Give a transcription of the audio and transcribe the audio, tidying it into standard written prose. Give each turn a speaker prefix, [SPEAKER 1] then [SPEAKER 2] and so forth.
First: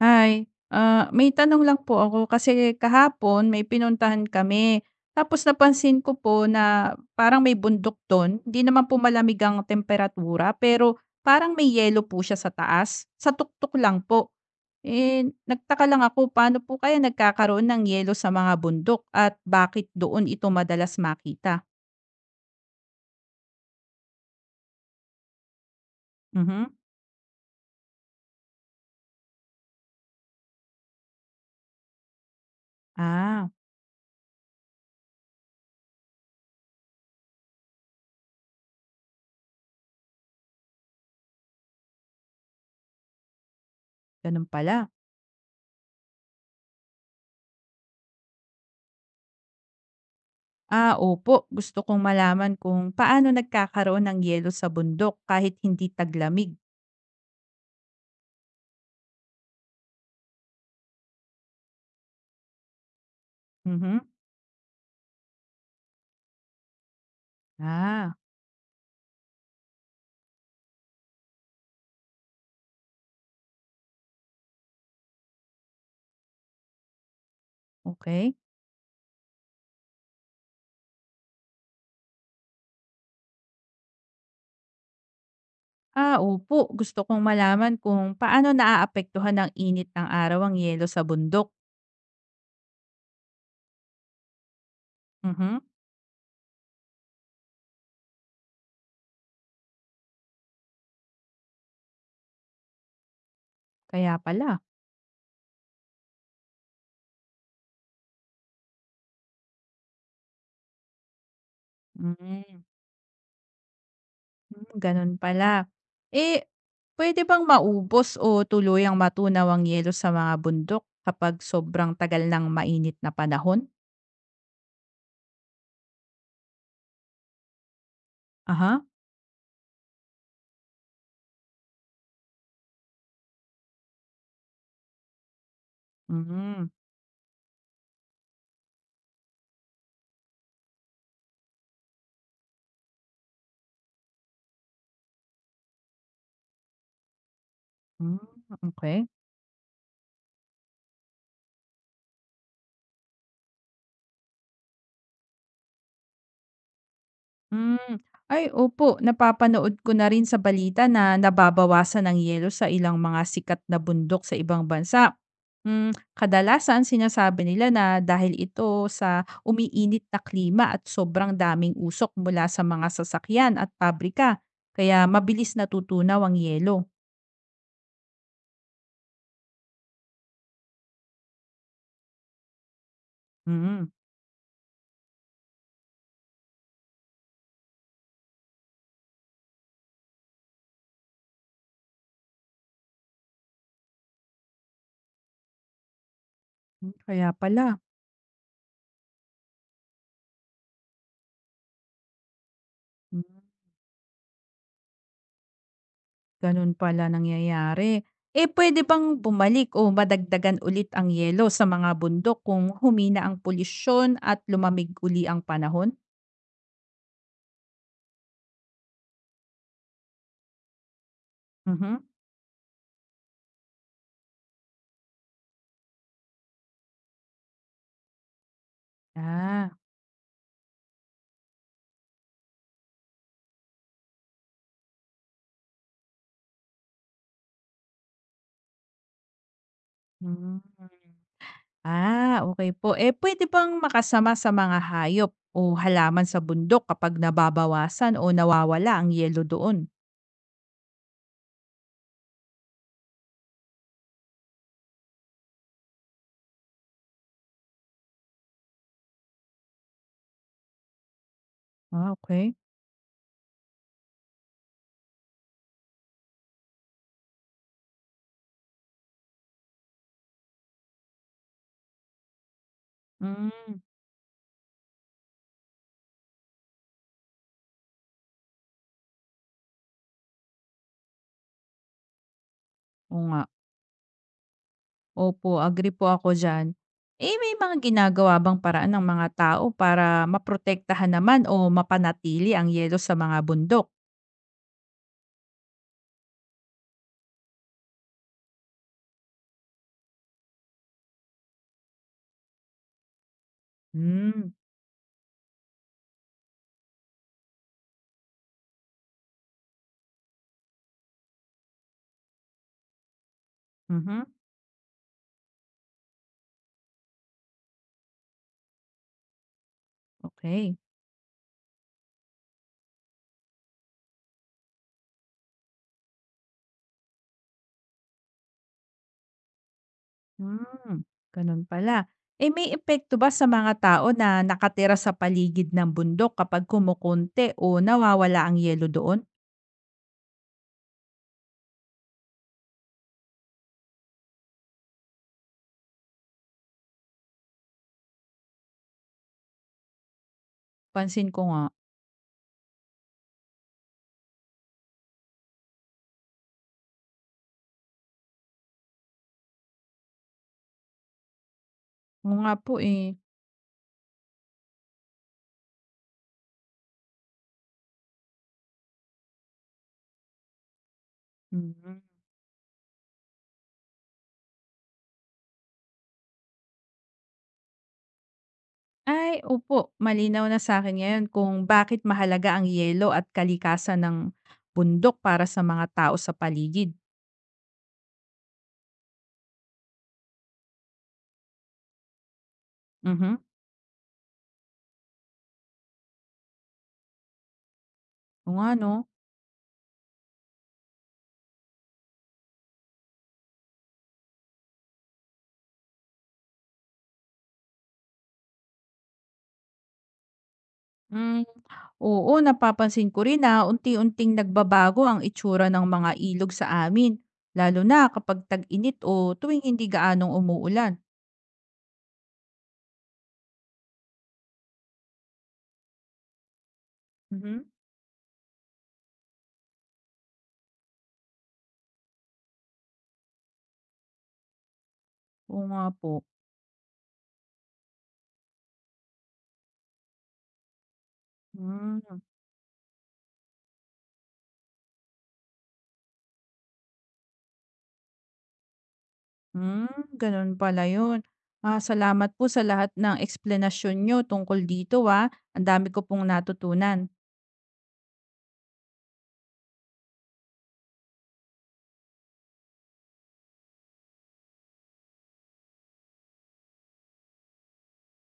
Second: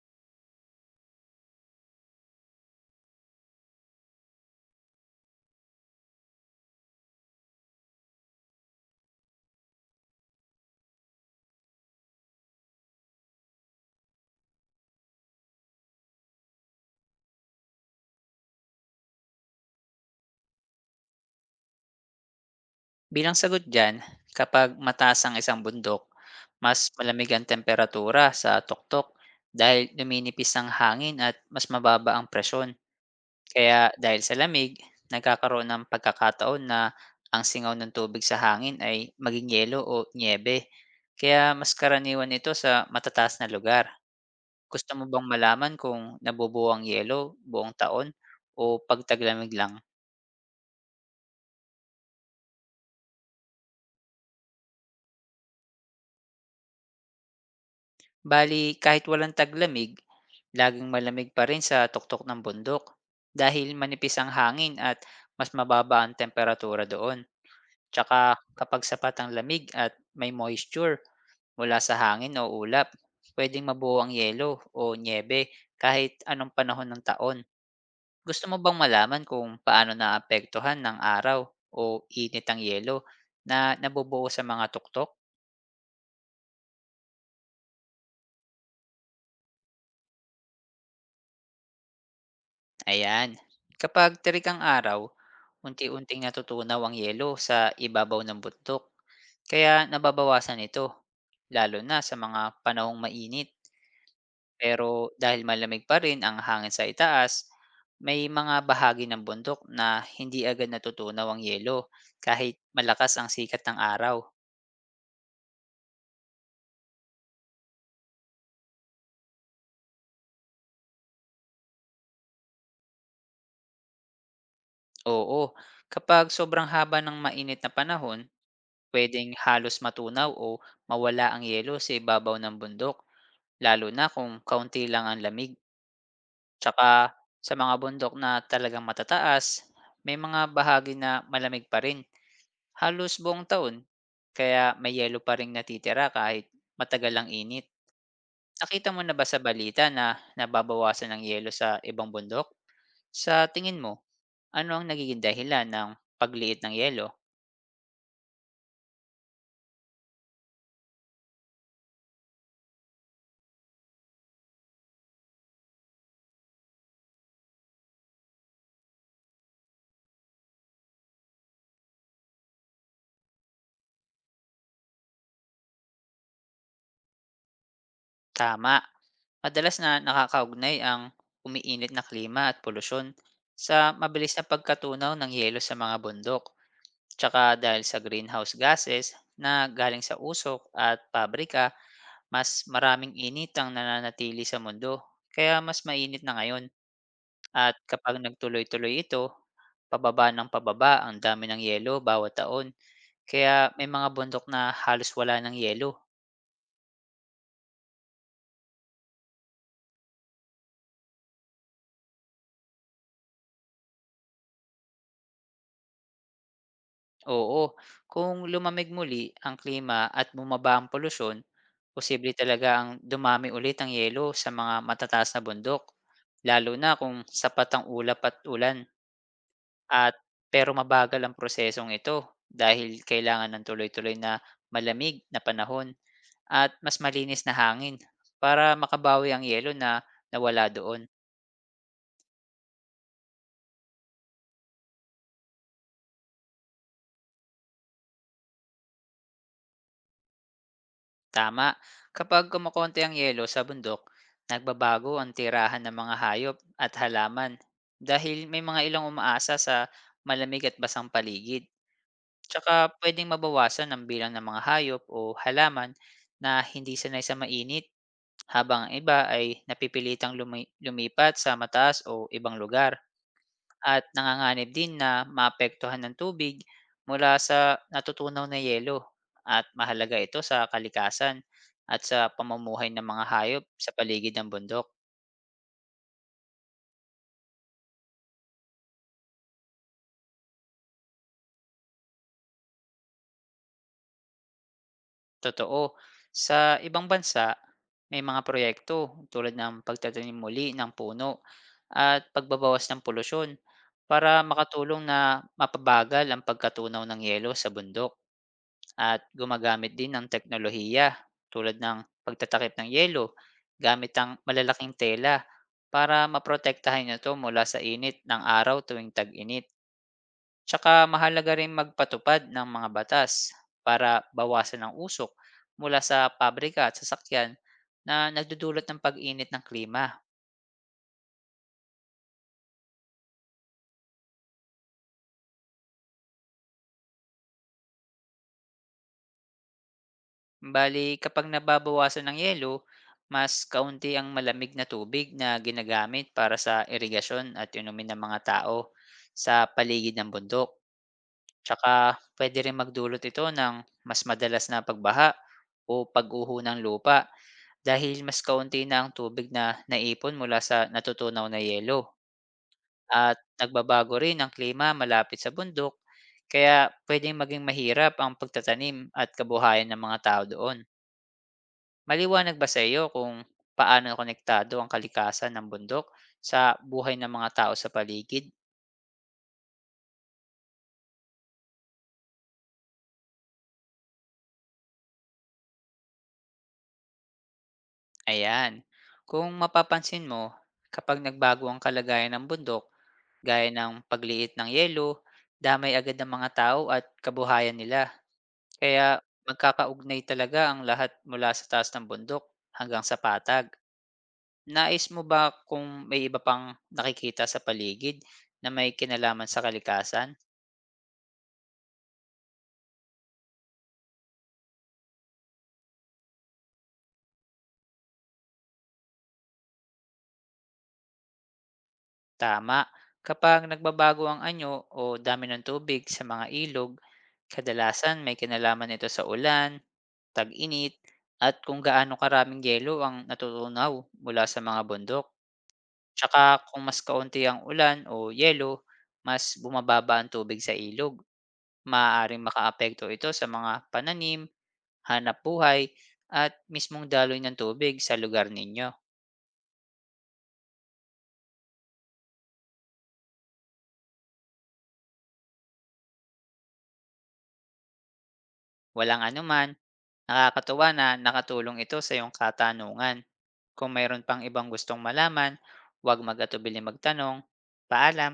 [SPEAKER 1] Hi, may tanong lang po ako kasi kahapon may pinuntahan kami. Tapos napansin ko po na parang may bundok doon. Hindi naman po malamig ang temperatura pero parang may yelo po siya sa taas. Sa tuktok lang po. Eh, nagtaka lang ako paano po kaya nagkakaroon ng yelo sa mga bundok at bakit doon ito madalas makita.
[SPEAKER 2] Bilang sagot diyan, kapag mataas ang isang bundok,
[SPEAKER 1] Mhm.
[SPEAKER 2] mas malamig ang temperatura sa tuktok dahil numinipis ang hangin at mas mababa ang presyon.
[SPEAKER 1] Ah,
[SPEAKER 2] Kaya dahil sa lamig, nagkakaroon ng pagkakataon na ang singaw ng tubig sa hangin ay maging yelo o nyebe. Kaya mas karaniwan ito sa matataas na lugar.
[SPEAKER 1] ganun pala.
[SPEAKER 2] Gusto mo bang malaman kung nabubuo ang yelo buong taon o pagtaglamig lang?
[SPEAKER 1] Ah, opo. Gusto kong malaman kung paano nagkakaroon ng yelo sa bundok kahit hindi taglamig.
[SPEAKER 2] Bali, kahit walang taglamig, laging malamig pa rin sa tuktok ng bundok dahil
[SPEAKER 1] Mhm.
[SPEAKER 2] manipis ang hangin at mas mababa ang temperatura doon.
[SPEAKER 1] Ah,
[SPEAKER 2] Tsaka kapag sapat ang lamig at may moisture mula sa hangin o ulap, pwedeng mabuo ang yelo o niebe kahit anong panahon ng taon.
[SPEAKER 1] okay.
[SPEAKER 2] Gusto mo bang malaman kung paano naapektuhan ng araw o init ang yelo na nabubuo sa mga tuktok?
[SPEAKER 1] Ah, opo, gusto kong malaman kung paano naaapektuhan ng init ng araw ang yelo sa bundok.
[SPEAKER 2] Ayan. Kapag tirik ang araw,
[SPEAKER 1] Mhm,
[SPEAKER 2] unti-unting natutunaw ang yelo sa ibabaw ng bundok. Kaya nababawasan ito, lalo na sa mga panahong mainit.
[SPEAKER 1] kaya pala.
[SPEAKER 2] Pero dahil malamig pa rin ang hangin sa itaas, may mga bahagi ng bundok na hindi agad natutunaw ang yelo kahit
[SPEAKER 1] Hmm,
[SPEAKER 2] malakas ang sikat ng araw.
[SPEAKER 1] gano'n pala. Eh, pwede bang maubos o tuluyang matunaw ang yelo sa mga bundok kapag sobrang tagal ng mainit na panahon?
[SPEAKER 2] Oo, kapag sobrang haba ng mainit na panahon,
[SPEAKER 1] Aha,
[SPEAKER 2] pwedeng halos matunaw o mawala ang yelo sa ibabaw ng bundok, lalo na kung kaunti lang ang lamig.
[SPEAKER 1] hmm,
[SPEAKER 2] Tsaka sa mga bundok na talagang matataas, may mga bahagi na malamig pa rin halos buong taon. Kaya may yelo pa rin natitira kahit matagal ang init.
[SPEAKER 1] hmm,
[SPEAKER 2] Nakita mo
[SPEAKER 1] okay.
[SPEAKER 2] na ba sa balita na nababawasan ang yelo sa ibang bundok? Sa tingin mo, ano ang nagiging dahilan ng pagliit ng yelo?
[SPEAKER 1] Hmm, ay opo, napapanood ko na rin sa balita na nababawasan ang yelo sa ilang mga sikat na bundok sa ibang bansa. Kadalasan sinasabi nila na dahil ito sa umiinit na klima at sobrang daming usok mula sa mga sasakyan at pabrika, kaya mabilis natutunaw ang yelo.
[SPEAKER 2] Tama, madalas na nakakaugnay ang umiinit na klima at polusyon sa
[SPEAKER 1] Hmm,
[SPEAKER 2] mabilis na pagkatunaw ng yelo sa mga bundok. Tsaka dahil sa greenhouse gases na galing sa usok at pabrika, mas maraming init ang nananatili sa mundo, kaya mas mainit na ngayon.
[SPEAKER 1] kaya pala.
[SPEAKER 2] At kapag nagtuloy-tuloy ito, pababa ng pababa ang dami ng yelo bawat taon,
[SPEAKER 1] Hmm.
[SPEAKER 2] kaya may mga bundok na halos wala ng yelo.
[SPEAKER 1] Ganun pala nangyayari. Eh, puwede bang bumalik o madagdagan ulit ang yelo sa mga bundok kung humina ang polusyon at lumamig uli ang panahon?
[SPEAKER 2] Oo, kung lumamig muli ang klima at bumaba ang polusyon,
[SPEAKER 1] Mhm.
[SPEAKER 2] posible talaga ang dumami ulit ang yelo sa mga matataas na bundok, lalo na kung sapat ang ulap at ulan,
[SPEAKER 1] Ah,
[SPEAKER 2] at pero mabagal ang prosesong ito dahil kailangan ng tuloy-tuloy na malamig na panahon at mas malinis na hangin para makabawi ang yelo na
[SPEAKER 1] hmm.
[SPEAKER 2] nawala doon.
[SPEAKER 1] Ah, okay po. Eh, puwede bang makasama sa mga hayop o halaman sa bundok kapag nababawasan o nawawala ang yelo doon?
[SPEAKER 2] Tama. Kapag kumukonti ang yelo sa bundok, nagbabago ang tirahan ng mga hayop at halaman dahil may mga ilang umaasa sa malamig at basang paligid.
[SPEAKER 1] Ah, okay.
[SPEAKER 2] Tsaka pwedeng mabawasan ang bilang ng mga hayop o halaman na hindi sanay sa mainit, habang ang iba ay napipilitang lumipat sa mataas o ibang lugar,
[SPEAKER 1] Hmm,
[SPEAKER 2] at nanganganib din na maapektuhan ng tubig mula sa natutunaw na yelo, at mahalaga ito sa kalikasan at sa pamumuhay ng
[SPEAKER 1] oo
[SPEAKER 2] mga
[SPEAKER 1] nga.
[SPEAKER 2] hayop sa paligid ng bundok.
[SPEAKER 1] Opo, agree po ako diyan. Eh, may mga ginagawa bang paraan ng mga tao para maprotektahan naman o mapanatili ang yelo sa mga bundok?
[SPEAKER 2] Totoo, sa ibang bansa, may mga proyekto tulad ng pagtatanim muli ng puno at pagbabawas ng polusyon para
[SPEAKER 1] Hmm,
[SPEAKER 2] makatulong na mapabagal ang pagkatunaw ng yelo sa bundok, at gumagamit din ng teknolohiya tulad ng pagtatakip ng yelo gamit
[SPEAKER 1] mhm,
[SPEAKER 2] ang malalaking tela para maprotektahan ito mula sa init ng araw tuwing tag-init.
[SPEAKER 1] okay.
[SPEAKER 2] Tsaka mahalaga rin magpatupad ng mga batas para bawasan ang usok mula sa pabrika at sasakyan na nagdudulot ng pag-init ng klima.
[SPEAKER 1] Hmm, gano'n pala. Eh, may epekto ba sa mga tao na nakatira sa paligid ng bundok kapag kumukonti o nawawala ang yelo doon?
[SPEAKER 2] Bali, kapag nababawasan ng yelo, mas kaunti ang malamig na tubig na ginagamit para sa irigasyon at inumin ng mga tao sa paligid ng bundok.
[SPEAKER 1] Pansin ko nga.
[SPEAKER 2] Tsaka pwede rin magdulot ito ng mas madalas na pagbaha o pag-uho ng lupa dahil mas kaunti na ang tubig na naipon mula sa natutunaw na yelo.
[SPEAKER 1] Oo nga po, eh.
[SPEAKER 2] At nagbabago rin ang klima malapit sa bundok, kaya pwedeng maging mahirap ang pagtatanim at kabuhayan ng mga tao doon.
[SPEAKER 1] Mhm.
[SPEAKER 2] Maliwanag ba sa iyo kung paano konektado ang kalikasan ng bundok sa buhay ng mga tao sa paligid?
[SPEAKER 1] Ay, opo. Malinaw na sa akin ngayon kung bakit mahalaga ang yelo at kalikasan ng bundok para sa mga tao sa paligid.
[SPEAKER 2] Ayan. Kung mapapansin mo, kapag nagbago ang kalagayan ng bundok,
[SPEAKER 1] Mhm,
[SPEAKER 2] gaya ng pagliit ng yelo, damay agad ng mga tao at kabuhayan nila.
[SPEAKER 1] oo nga 'no.
[SPEAKER 2] Kaya magkakaugnay talaga ang lahat mula sa taas ng bundok hanggang sa patag. Nais mo ba kung may iba pang nakikita sa paligid na may kinalaman sa kalikasan?
[SPEAKER 1] Hmm, oo napapansin ko rin na unti-unting nagbabago ang itsura ng mga ilog sa amin, lalo na kapag tag-init o tuwing hindi gaanong umuulan.
[SPEAKER 2] Tama. Kapag nagbabago ang anyo o dami ng tubig sa mga ilog,
[SPEAKER 1] Mhm,
[SPEAKER 2] kadalasan may kinalaman ito sa ulan, tag-init, at kung gaano karaming yelo ang natutunaw mula sa mga bundok.
[SPEAKER 1] oo nga po.
[SPEAKER 2] Tsaka kung mas kaunti ang ulan o yelo, mas bumababa ang tubig sa ilog.
[SPEAKER 1] Hmm,
[SPEAKER 2] Maaaring makaapekto ito sa mga pananim, hanap buhay, at mismong daloy ng tubig sa lugar ninyo.
[SPEAKER 1] gano'n pala 'yun. Ah, salamat po sa lahat ng eksplanasyon niyo tungkol dito, ah. Ang dami ko pong natutunan.
[SPEAKER 2] Walang anuman, nakakatuwa na nakatulong ito sa iyong katanungan. Kung mayroon pang ibang gustong malaman, huwag magatubili magtanong. Paalam!